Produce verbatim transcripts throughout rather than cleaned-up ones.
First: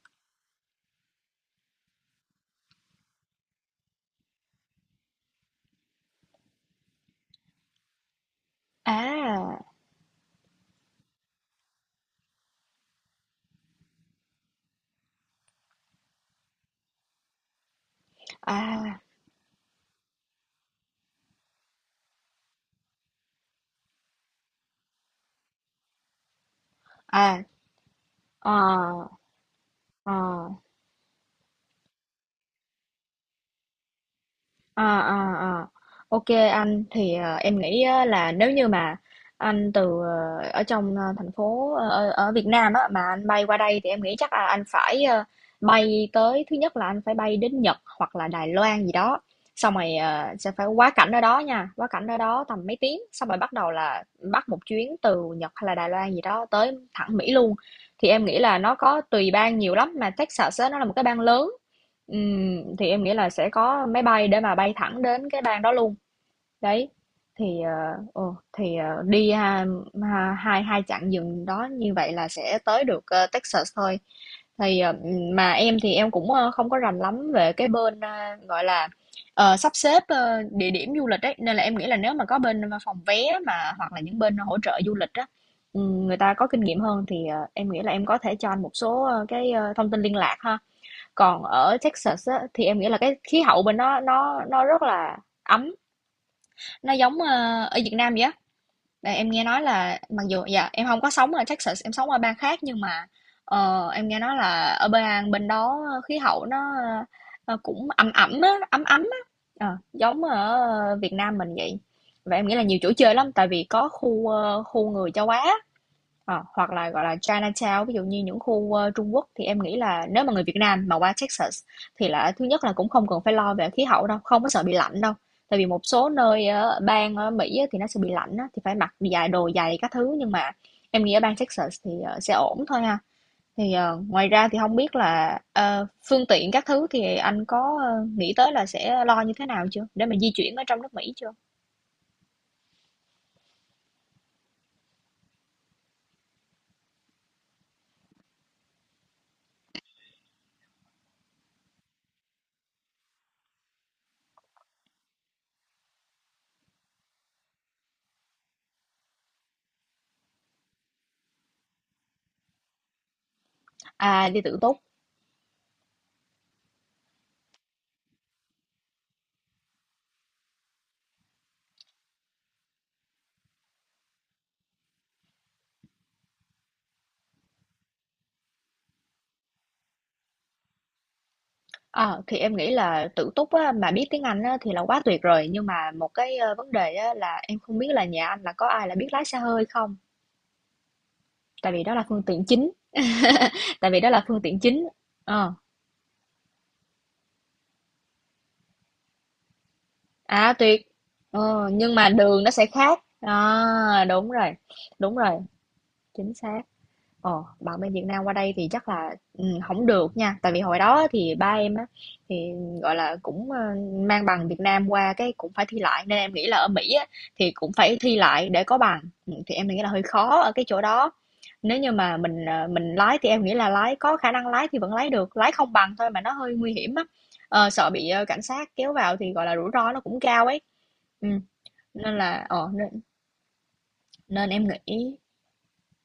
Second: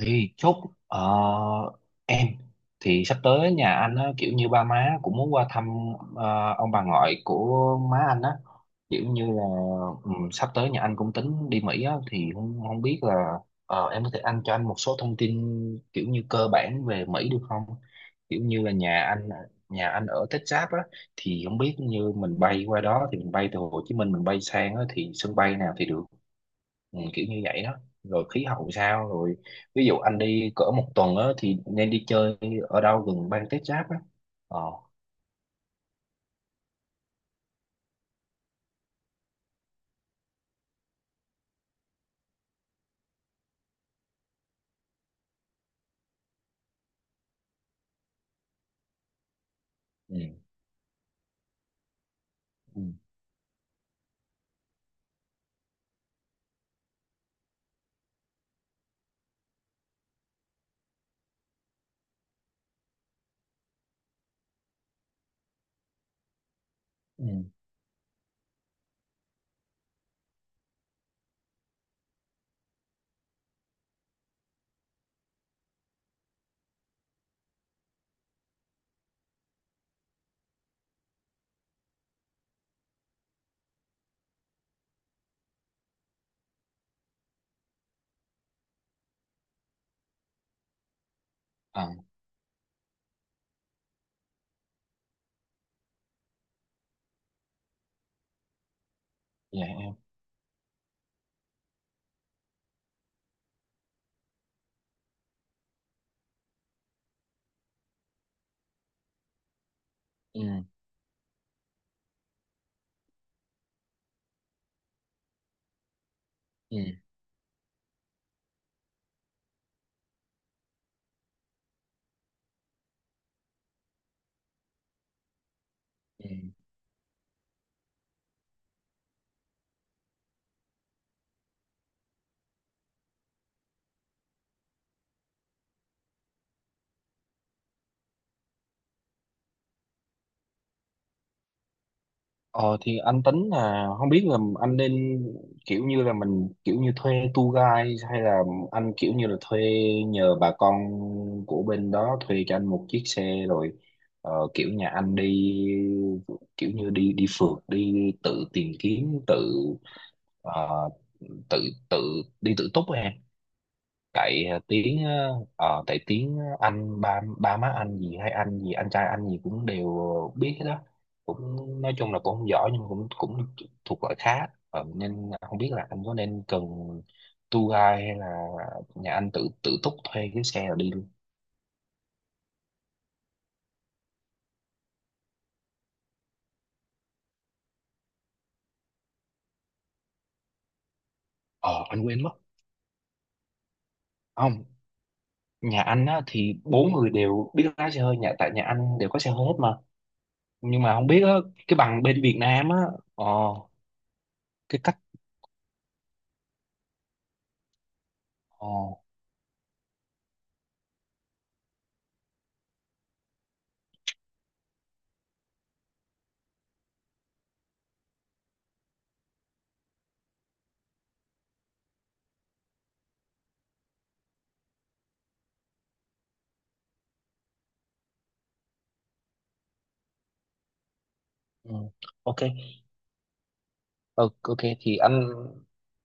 Thì chốt, ờ, em thì sắp tới nhà anh á, kiểu như ba má cũng muốn qua thăm ờ, ông bà ngoại của má anh á, kiểu như là À, ừ, sắp tới nhà anh cũng tính đi Mỹ á, thì không không biết là ờ, em có thể anh cho anh một số thông tin kiểu như cơ bản về Mỹ được không, kiểu như là à, nhà anh nhà anh ở Texas á, thì không biết như mình bay qua đó thì mình bay từ Hồ Chí Minh mình bay sang á thì sân bay nào thì được. Ừ, kiểu như à, vậy đó, rồi khí hậu ờ, sao rồi, ví dụ ờ. anh đi cỡ một tuần á thì nên đi chơi ở đâu gần bang tiếp giáp á. ờ À, à, à. Ok, anh thì ờ, em nghĩ á, là nếu như mà anh từ ờ, ở trong ờ, thành phố ờ, ở, ở Việt Nam á, mà anh bay qua đây thì em nghĩ chắc là anh phải ờ, bay tới. Thứ nhất là anh phải bay đến Nhật hoặc là Đài Loan gì đó, xong rồi ừ, ờ, sẽ phải quá cảnh ở đó nha, quá cảnh ở đó tầm mấy ừ, tiếng, xong rồi bắt đầu là bắt một chuyến từ Nhật hay là Đài Loan gì đó tới thẳng Mỹ luôn. Thì em nghĩ là nó có tùy bang nhiều lắm, mà Texas á, nó là một cái bang lớn. Ừm, thì em nghĩ là sẽ có máy bay để mà bay thẳng đến cái bang đó luôn. Đấy. ừ, Thì ờ, ồ, thì ờ, đi ha, ha, hai hai chặng dừng đó như vậy là sẽ tới được ờ, Texas thôi. Thì ờ, mà em thì em cũng ờ, không có rành lắm về cái bên ờ, gọi là ờ, sắp xếp ờ, địa điểm du lịch ấy, nên là em nghĩ là nếu mà có bên ờ, phòng vé, mà hoặc là những bên hỗ trợ du lịch á, ừm, người ta có kinh nghiệm hơn thì ờ, em nghĩ là em có thể cho anh một số ờ, cái ờ, thông tin liên lạc ha. Còn ở à, Texas á, thì em nghĩ là cái khí hậu bên đó nó nó rất là ấm, nó giống, ờ, ở Việt Nam vậy á. Và em nghe dạ nói em, là mặc dù dạ em không có sống ở Texas, em sống ở bang khác, nhưng mà ờ, em nghe nói là ở bang bên đó khí hậu nó ờ, cũng ẩm ẩm á, ấm ấm á. Ờ, giống ừ, ở Việt Nam mình vậy. Và em nghĩ là nhiều chỗ chơi lắm, tại vì có khu ờ, khu người châu Á. Ờ, hoặc ừ, là, gọi là, Chinatown, ví dụ như những khu, ơ, Trung Quốc, thì em nghĩ là nếu mà người Việt Nam mà qua Texas thì là thứ nhất là cũng không cần phải lo về khí hậu đâu, không có sợ bị lạnh đâu. Tại vì một số ừ. nơi ở bang ở Mỹ á thì nó sẽ bị lạnh á, thì phải mặc dài đồ dày các thứ, nhưng mà em nghĩ ở bang Texas thì, ờ, sẽ ổn thôi ha. Thì, ờ, ngoài ra thì không biết là, ờ, phương tiện các thứ thì anh có, ơ, nghĩ tới là sẽ lo như thế nào chưa? Để mà di chuyển ở trong nước Mỹ chưa? ờ thì anh tính là không biết là anh nên kiểu như là mình kiểu như thuê tour guide hay là anh kiểu như là thuê, nhờ bà con của bên đó thuê cho anh một chiếc xe rồi, ờ, kiểu nhà anh đi kiểu như đi đi phượt, đi tự tìm kiếm tự, Ờ, tự tự đi tự túc á em. À, đi Tại tự ờ, túc. tiếng ờ, ờ, tại tiếng anh ba ba má anh gì hay anh gì anh trai anh gì cũng đều biết hết đó, cũng nói chung là cũng không giỏi nhưng mà cũng cũng thuộc loại khá. Ờ, nên không biết là anh có nên cần tour guide hay là nhà anh tự tự túc thuê cái xe rồi đi luôn. Ờ, thì em nghĩ là tự túc á, mà biết tiếng Anh á, thì là quá tuyệt rồi, nhưng mà một cái ờ, vấn đề á, là em không biết là nhà anh là có ai là biết lái xe hơi không, tại vì Ờ, đó anh là phương quên mất. tiện chính. Tại vì đó là phương tiện Không, chính. Ờ, nhà anh á thì bốn người đều biết lái xe hơi, nhà tại nhà anh đều có xe hơi hết mà, à tuyệt. nhưng mà không biết á, Ờ, cái nhưng bằng mà bên Việt đường nó sẽ Nam á, khác ờ, à, đúng rồi. cái cách, Đúng rồi, chính xác. Ờ, bạn bên Việt Nam qua đây ờ, thì chắc là ừ, không được nha, tại vì hồi đó thì ba em á thì gọi là cũng ờ, mang bằng Việt Nam qua, cái cũng phải thi lại, nên em nghĩ là ở Mỹ á thì cũng phải thi lại để có bằng. Ừ, thì em nghĩ là hơi khó ở cái chỗ đó. Nếu như mà mình ờ, mình lái thì em nghĩ là lái có khả năng lái thì vẫn lái được, lái không bằng thôi mà nó hơi nguy hiểm á. Ờ, sợ bị ờ, cảnh sát kéo vào thì gọi là rủi ro nó cũng cao ấy, ừ. ừ. Nên Ok. là ờ, nên, Ờ, nên ok em thì nghĩ. anh,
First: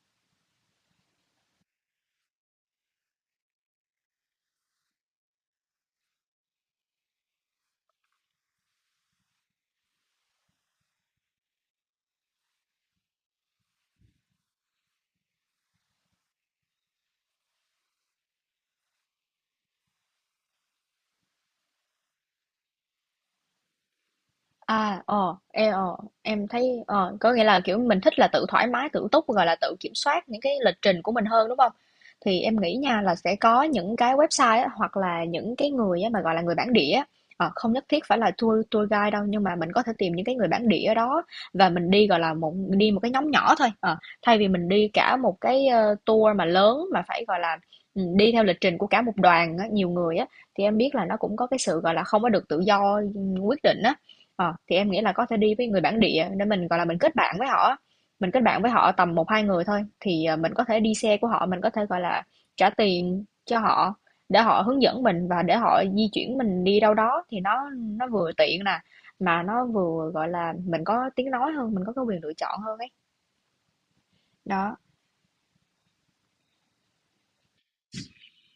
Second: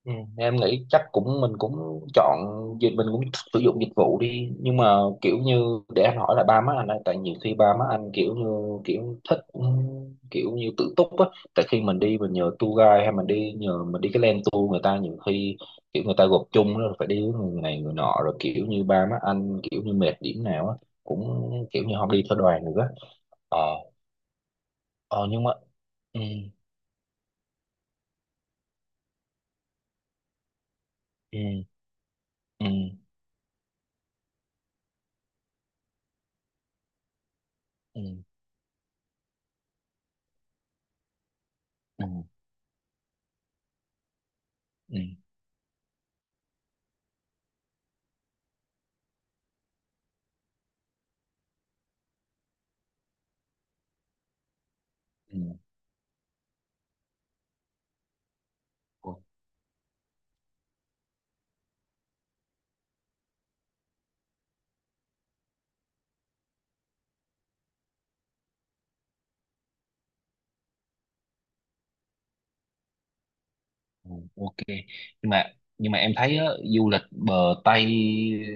ừ, em nghĩ chắc cũng mình cũng chọn dịch mình cũng sử dụng dịch vụ đi, nhưng mà kiểu như để anh hỏi là ba má anh ấy, tại nhiều khi ba má anh kiểu như kiểu thích, ừ, kiểu như tự túc á, tại khi mình đi mình nhờ tour guide hay mình đi nhờ mình đi cái land tour người ta nhiều khi kiểu người ta gộp chung rồi phải đi với người này người nọ, rồi kiểu như ba má anh kiểu như mệt điểm nào á cũng kiểu như không đi theo đoàn nữa. ờ À, ờ ờ, nhưng mà, em, ờ, ừ, em thấy ờ, có nghĩa là, kiểu, mình thích là tự thoải mái, tự túc, gọi là, tự kiểm soát những cái lịch trình của mình hơn, đúng ừ, không? Thì em ừ, nghĩ nha là sẽ có những cái website á, hoặc là những cái người á mà, gọi là, người bản địa á, ờ, không nhất thiết phải ừ, là tour tour guide đâu, nhưng mà mình có thể tìm những cái người bản địa ở đó và mình ừ, đi, gọi là, một đi một cái nhóm nhỏ thôi, ờ, thay vì mình đi ừ, cả một cái, ơ, tour mà lớn mà phải, gọi là, ừm, đi theo lịch trình của cả một đoàn á, nhiều người á, thì em biết là nó cũng có cái sự, gọi là, không có được tự do, ừm, quyết định á. Ờ, thì em nghĩ là có thể đi ừ, với người bản địa để mình gọi là mình kết bạn với họ, mình kết bạn với họ tầm o-, một hai người thôi, thì ờ, mình có thể đi xe của họ, mình có thể gọi là trả tiền cho họ để họ hướng dẫn mình và để họ di chuyển mình đi đâu đó, thì nó nó vừa tiện nè, mà nó vừa gọi là mình có tiếng nói hơn, mình có cái quyền lựa chọn hơn ấy. ừ, ok. Đó. Nhưng mà nhưng mà em thấy á, du lịch bờ Tây,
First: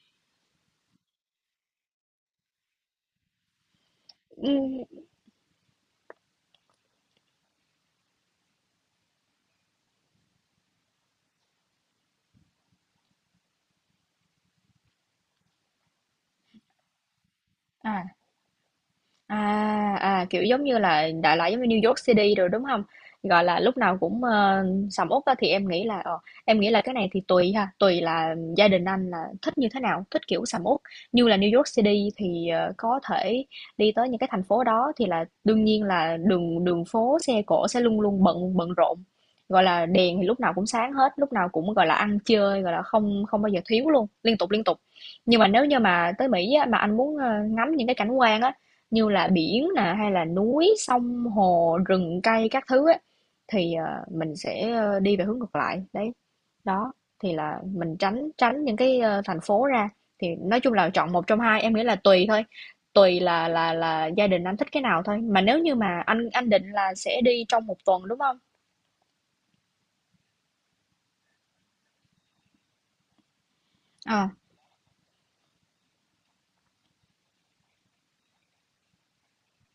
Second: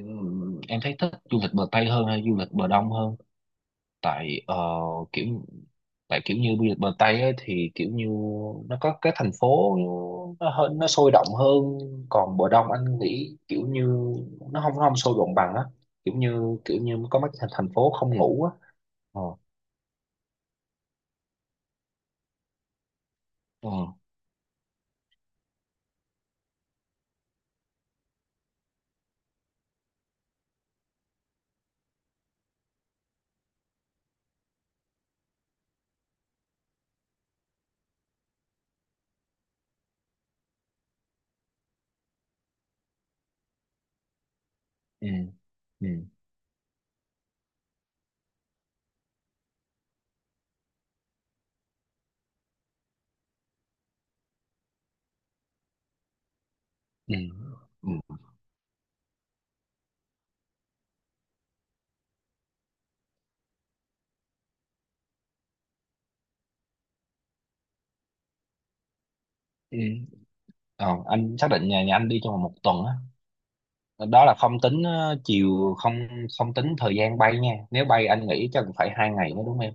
ừ, em thấy thích du lịch bờ Tây hơn hay du lịch bờ Đông hơn? Tại Ừ, ờ, kiểu tại kiểu như du lịch bờ Tây á, thì kiểu như nó có cái thành phố, nó hơn, nó sôi động hơn. Còn bờ Đông anh nghĩ kiểu như nó không nó không sôi động bằng á, kiểu như kiểu như có mấy thành thành phố à. không ngủ á. ờ À, à, kiểu giống như là đại loại giống như New York City rồi, đúng không? Gọi là, ừ, lúc nào cũng, ờ, sầm uất á, thì em nghĩ là, ờ, em nghĩ là cái này thì tùy ha, tùy là gia đình anh là thích như thế nào, thích kiểu sầm uất. Như là New York City thì, ờ, có thể đi tới những cái thành phố đó thì là đương nhiên là đường đường phố, xe cộ sẽ luôn luôn bận bận rộn, gọi là, đèn thì lúc nào cũng sáng hết, lúc nào cũng, gọi là, ăn chơi, gọi là, không không bao giờ thiếu luôn, liên tục, liên tục. Nhưng mà nếu như ừ, mà tới Mỹ á, mà anh muốn, ơ, ngắm những cái cảnh quan á, như là biển nè, hay là núi, sông, hồ, rừng cây các thứ ấy, thì, ờ, mình sẽ, ơ, đi về hướng ngược lại, đấy. Đó, ừ, thì là ừ, mình tránh tránh những cái, ơ, thành phố ra, thì nói chung là chọn một trong hai, em nghĩ là tùy thôi, tùy là là là gia đình anh thích cái nào thôi. Mà nếu như mà anh anh định là sẽ đi trong một tuần, đúng không? ừ. Ờ, anh xác định nhà nhà anh đi trong vòng một tuần á, đó À, là không tính ờ, chiều không, không tính thời gian bay nha, nếu bay anh nghĩ chắc cũng phải hai ngày mới đúng em.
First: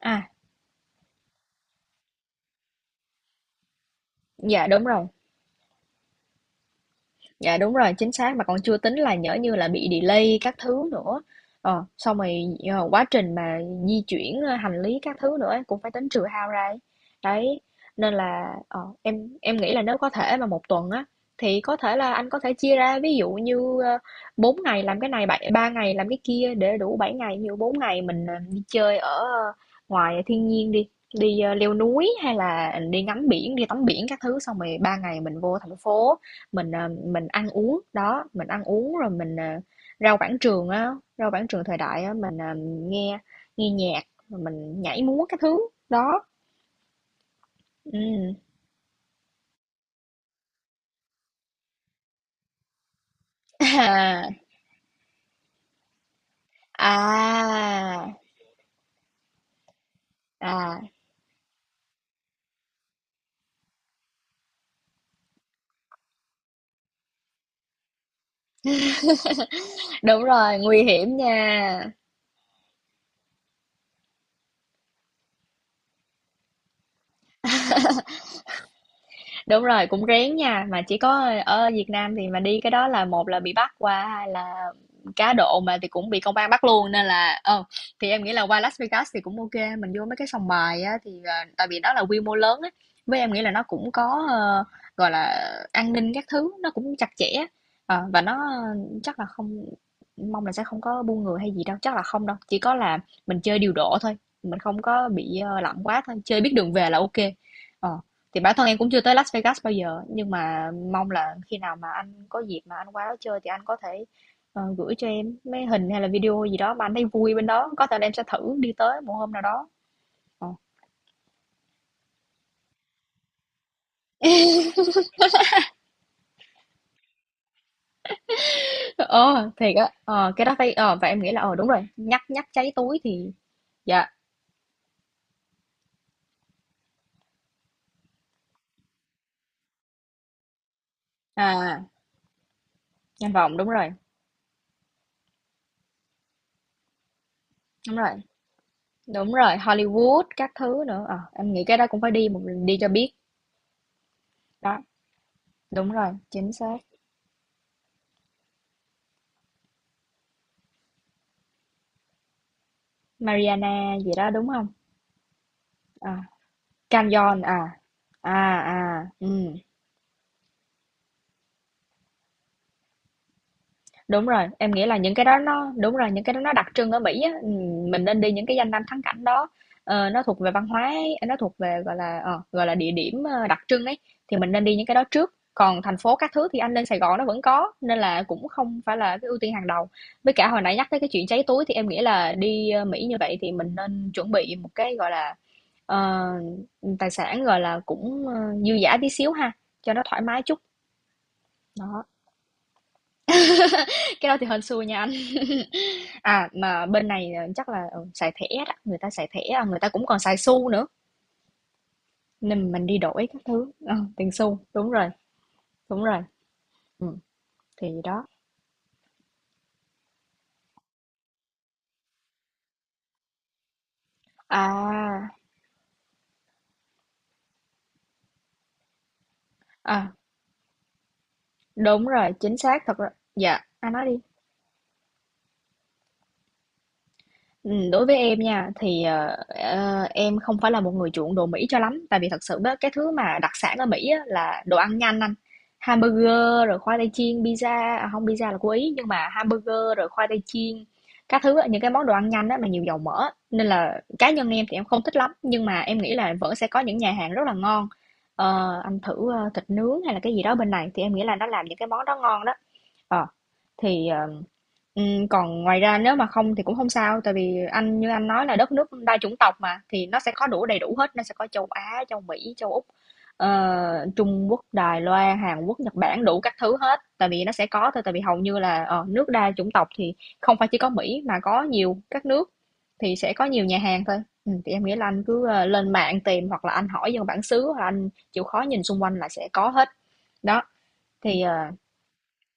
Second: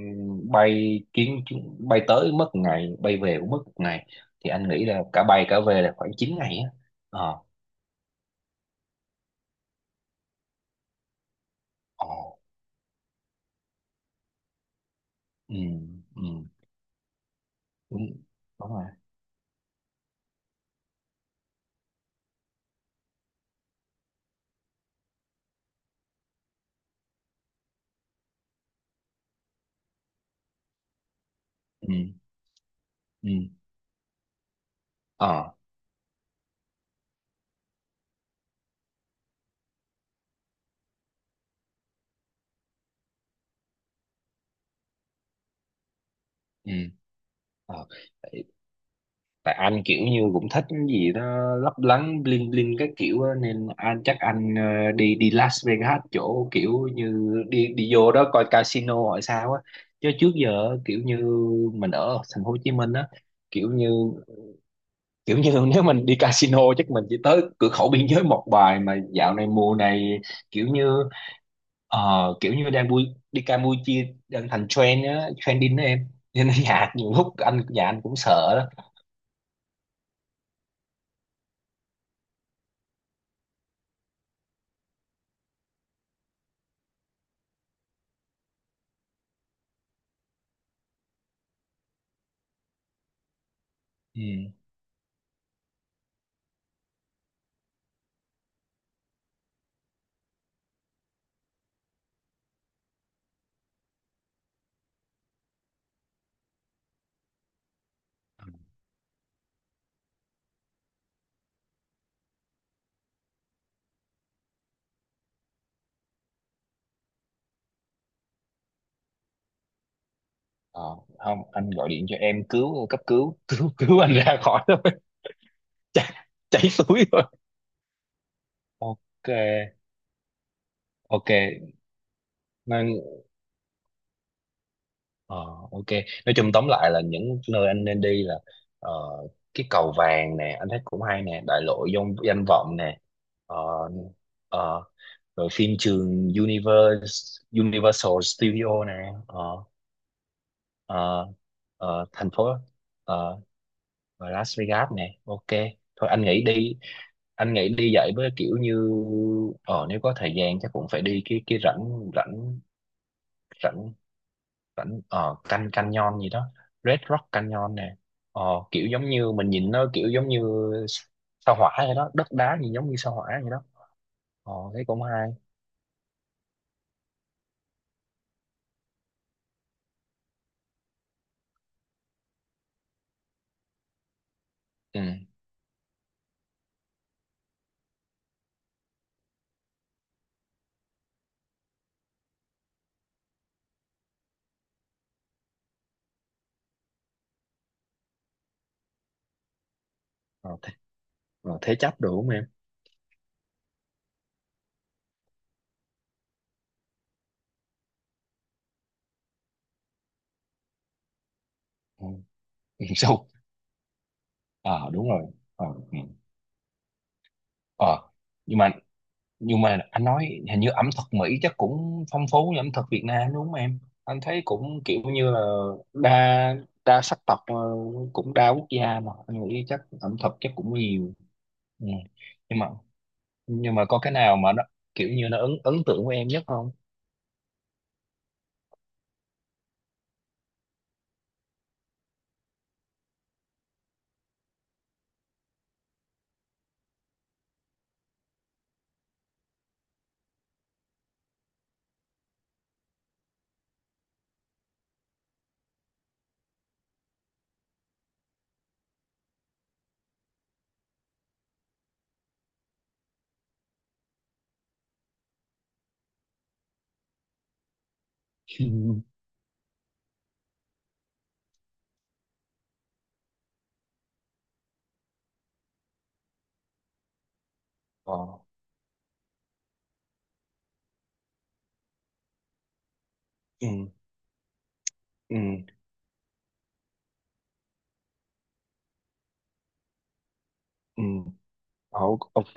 à, bay chuyến chuyến- bay tới mất một ngày, bay về cũng mất một ngày, thì dạ, anh đúng nghĩ là rồi. cả bay cả về là khoảng chín ngày á. ờ Dạ, đúng rồi, chính xác, mà còn chưa tính là nhỡ như là bị delay các thứ nữa. Ờ, ờ xong rồi, ờ, quá trình mà di chuyển, ơ, hành lý các thứ nữa ừ, ấy, cũng phải tính ừ, trừ hao ra ấy. Đấy, đúng, nên là, đúng ờ, rồi, em em nghĩ là nếu có thể mà một tuần á, thì có thể là anh có thể chia ra, ví dụ như, ơ, bốn ngày làm cái này, bảy ba ngày làm cái kia để đủ bảy ngày. Ví dụ bốn ngày mình, ờ, đi chơi ở ờ, ngoài thiên nhiên đi, đi, ơ, leo ừ, núi hay là đi ngắm ừ, biển, đi tắm biển các thứ, xong rồi ba ngày mình ờ, vô thành phố, mình, ờ, mình ăn uống, đó, mình ăn uống rồi mình, ờ, rau Quảng Trường á, rau Quảng Trường thời đại á, mình, ờ, nghe nghe nhạc, rồi mình nhảy múa cái thứ, đó, ừ, ờ. ừm. Tại anh kiểu như cũng thích cái gì đó lấp lánh, bling bling các kiểu á, nên anh chắc À, anh, ờ, đi đi Las Vegas, chỗ kiểu như đi đi à, vô đó coi casino hỏi sao á. Chứ trước giờ á, à, kiểu như mình ở thành phố Hồ Chí Minh á, kiểu như kiểu như nếu mình đi casino chắc mình chỉ tới cửa khẩu biên giới một bài, mà dạo này mùa này đúng rồi, kiểu nguy như, hiểm nha. ờ, kiểu như đang vui, đi Campuchia đang thành trend á, trending đó em, nên nhà nhiều lúc anh nhà anh cũng sợ đó. Đúng rồi, cũng rén nha, mà chỉ có ở Việt Nam thì mà đi cái đó là một là bị bắt qua, hai là cá độ mà thì cũng bị công an bắt luôn, nên là ờ thì em nghĩ là qua Las Vegas thì cũng ok, mình vô mấy cái sòng bài á thì ờ, tại vì đó là quy mô lớn á, với em nghĩ là nó cũng có Ừ. ờ, gọi là an ninh các thứ nó cũng chặt chẽ. Ờ, và nó chắc là không, mong là sẽ không có buôn người hay gì đâu, chắc là không đâu, chỉ có là mình chơi điều độ thôi, mình không có bị ờ, lặng quá thôi, chơi biết đường về là ok. Ờ thì bản thân em cũng chưa tới Las Vegas bao giờ, nhưng mà mong là khi nào mà anh có dịp mà anh qua đó chơi thì anh có thể ờ, gửi cho em mấy hình hay là video gì đó mà anh thấy vui bên đó, có thể là em sẽ thử đi tới một hôm nào đó. Ờ, Ờ, không anh gọi điện cho em cứu, cấp cứu cứu cứu anh ra khỏi thôi chảy, chảy suối rồi, ok, ờ thiệt á, ờ, cái đó phải, ờ, và em ok nghĩ là, ờ đúng rồi, nhắc nhắc cháy nên, túi thì, dạ, ờ, ok. Nói chung tóm lại là những nơi anh nên đi là, ờ, cái cầu vàng nè anh thấy cũng hay nè, đại à, lộ danh danh vọng nè, danh vọng ờ, đúng rồi, ờ, rồi phim trường Universe đúng Universal rồi, Studio nè, đúng rồi, ờ, Hollywood các thứ nữa, ờ, ờ, em nghĩ cái đó cũng ờ, phải đi thành một phố, đi cho biết, ờ, và Las đó, Vegas nè, ok. đúng rồi, Thôi anh nghĩ chính đi, xác, anh nghĩ đi dạy với kiểu như, ờ nếu có thời gian chắc cũng phải đi cái cái rãnh, rãnh Mariana rãnh gì đó đúng không? rãnh ờ Can Ờ Canyon gì đó, Red Rock Canyon à. Canyon nè. Ờ, À, kiểu giống à, như mình ừm, nhìn nó kiểu giống như sao hỏa vậy đó, đất đá nhìn giống như sao hỏa vậy đó, đúng rồi, ờ em thấy nghĩ là cũng những cái hay. đó nó đúng rồi, những cái đó nó đặc trưng ở Mỹ á, ừm, mình nên đi những cái danh lam thắng cảnh đó. Ờ, nó thuộc về văn hóa ấy, nó thuộc về gọi là ờ, gọi là địa điểm ờ, đặc trưng ấy thì mình nên đi những cái Ừ. đó trước. Còn thành phố các thứ thì anh lên Sài Gòn nó vẫn có nên là cũng không phải là cái ưu tiên hàng đầu. Với cả hồi nãy nhắc tới cái chuyện cháy túi thì em nghĩ là đi ờ, Mỹ như vậy thì mình nên chuẩn bị một cái gọi là ờ, tài sản gọi là cũng ờ, dư dả tí xíu ha, cho nó thoải mái Ờ, chút. thế, ờ, thế chấp Đó. được không em? Cái đó thì hên xui nha anh. À, mà bên này, ờ, chắc là, ừ, xài thẻ đó, người ta xài thẻ, à, người ta cũng còn xài xu nữa, Ừ. nên mình đi đổi Sâu, các thứ, ờ, tiền xu, đúng ờ rồi, đúng rồi, ờ, ừ. đúng rồi, ừm, thì Ờ. đó. Nhưng mà nhưng mà anh nói hình như ẩm thực Mỹ chắc cũng phong phú như ẩm thực Việt Nam đúng không em? Anh thấy cũng kiểu À, như là đa đa sắc tộc, ờ, cũng đa quốc gia, mà anh nghĩ chắc à, ẩm thực chắc cũng nhiều. Ừ. đúng rồi, chính Nhưng mà xác, thật ra dạ, nhưng mà anh có nói cái đi. nào mà nó kiểu như nó ấn ấn tượng với em nhất không? Ừm, đối với em nha, thì, ờ, ờ, em không phải là một người chuộng đồ Mỹ cho lắm, tại vì thật sự á, cái thứ mà đặc sản ở Mỹ á, là đồ ăn nhanh anh. Hamburger rồi khoai tây chiên, pizza à, hông, pizza là của Ý, nhưng mà hamburger rồi khoai tây chiên, các thứ á, những cái món đồ ăn nhanh á, mà nhiều dầu mỡ á, nên là cá nhân em thì em không thích lắm, nhưng mà em nghĩ là vẫn sẽ có những nhà hàng rất là ngon. Ờ, anh thử, ơ, thịt nướng hay là cái gì đó bên này thì em nghĩ là nó làm những cái món đó ngon đó. Ờ, thì, ờ Ừm, còn ngoài ra nếu mà không thì cũng không sao, tại vì anh như anh nói là đất nước đa chủng tộc mà, thì nó sẽ có đủ đầy đủ hết, nó sẽ có châu Á, châu Mỹ, châu Úc, ờ, Trung Quốc, Đài Loan, Hàn Quốc, Nhật Bản, đủ các thứ hết, tại vì nó sẽ có thôi, tại ờ, vì hầu như là, ờ, nước đa chủng tộc thì không phải chỉ có Mỹ mà có nhiều các nước thì sẽ có nhiều nhà ừ, hàng thôi. Ừm, thì em nghĩ là anh ừ, cứ, ơ, lên mạng tìm hoặc là anh hỏi dân bản xứ hoặc là anh chịu khó nhìn xung quanh là sẽ có hết. Đó, ừ. thì, ờ Ồ, ok,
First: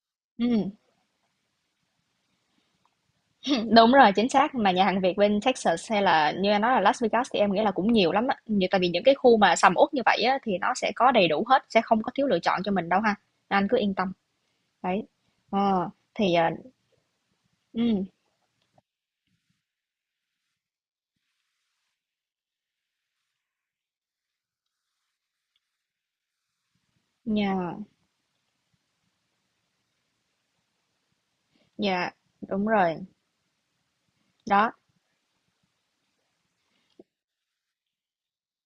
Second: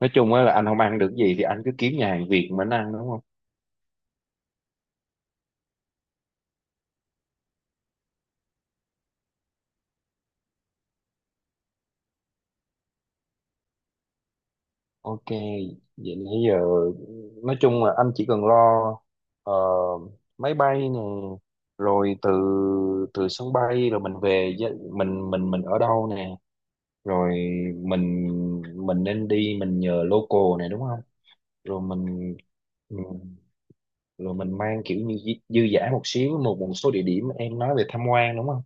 nói chung á là anh ừm. không ăn được gì thì anh cứ kiếm nhà hàng Việt mà anh ăn đúng. Đúng rồi, chính xác, mà nhà hàng Việt bên Texas hay là như anh nói là Las Vegas thì em nghĩ là cũng nhiều lắm á. Như tại vì những cái khu mà sầm uất như vậy á thì nó sẽ có đầy đủ hết, sẽ không có thiếu lựa chọn cho mình đâu ha. Anh cứ yên tâm. Đấy. Ok, Ờ vậy thì nãy giờ uh, nói chung là ừ, anh chỉ cần lo, ờ, máy bay nè, rồi từ từ sân bay rồi mình về gia-, mình mình mình ở đâu nè, rồi nhà mình mình nên đi mình nhờ local này đúng không? Rồi nhà mình, đúng ừ, rồi. rồi mình Đó, mang kiểu như dư dư dả một xíu, một một số địa điểm em nói về tham quan đúng không?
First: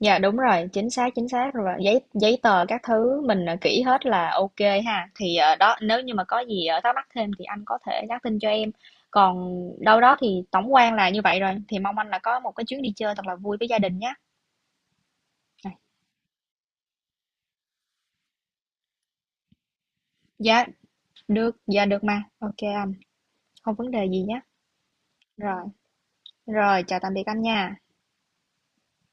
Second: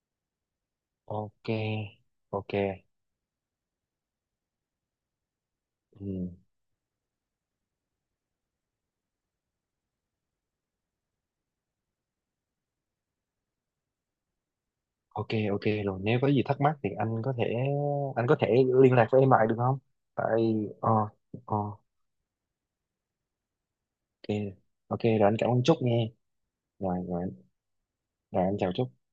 dạ đúng rồi, chính xác, chính Ok, xác rồi. Giấy giấy ok. tờ các thứ mình, ờ, kỹ hết là ok ha. Thì, ờ, đó, nếu như mà Ừ. có gì, ờ, thắc mắc thêm thì anh có thể nhắn tin cho em. Còn đâu đó thì tổng quan là như vậy rồi, thì mong anh là có một cái chuyến đi chơi thật là vui với gia đình nhé. Ok, ok rồi, nếu có gì thắc mắc thì anh có thể anh có thể liên lạc với em lại được không? Tại, Dạ, ờ, được, ờ, dạ được mà. Ok anh, không vấn đề gì ok, nhé. ok rồi anh cảm Rồi, ơn Trúc nghe. rồi Rồi, chào tạm rồi, biệt anh nha. rồi anh chào Trúc.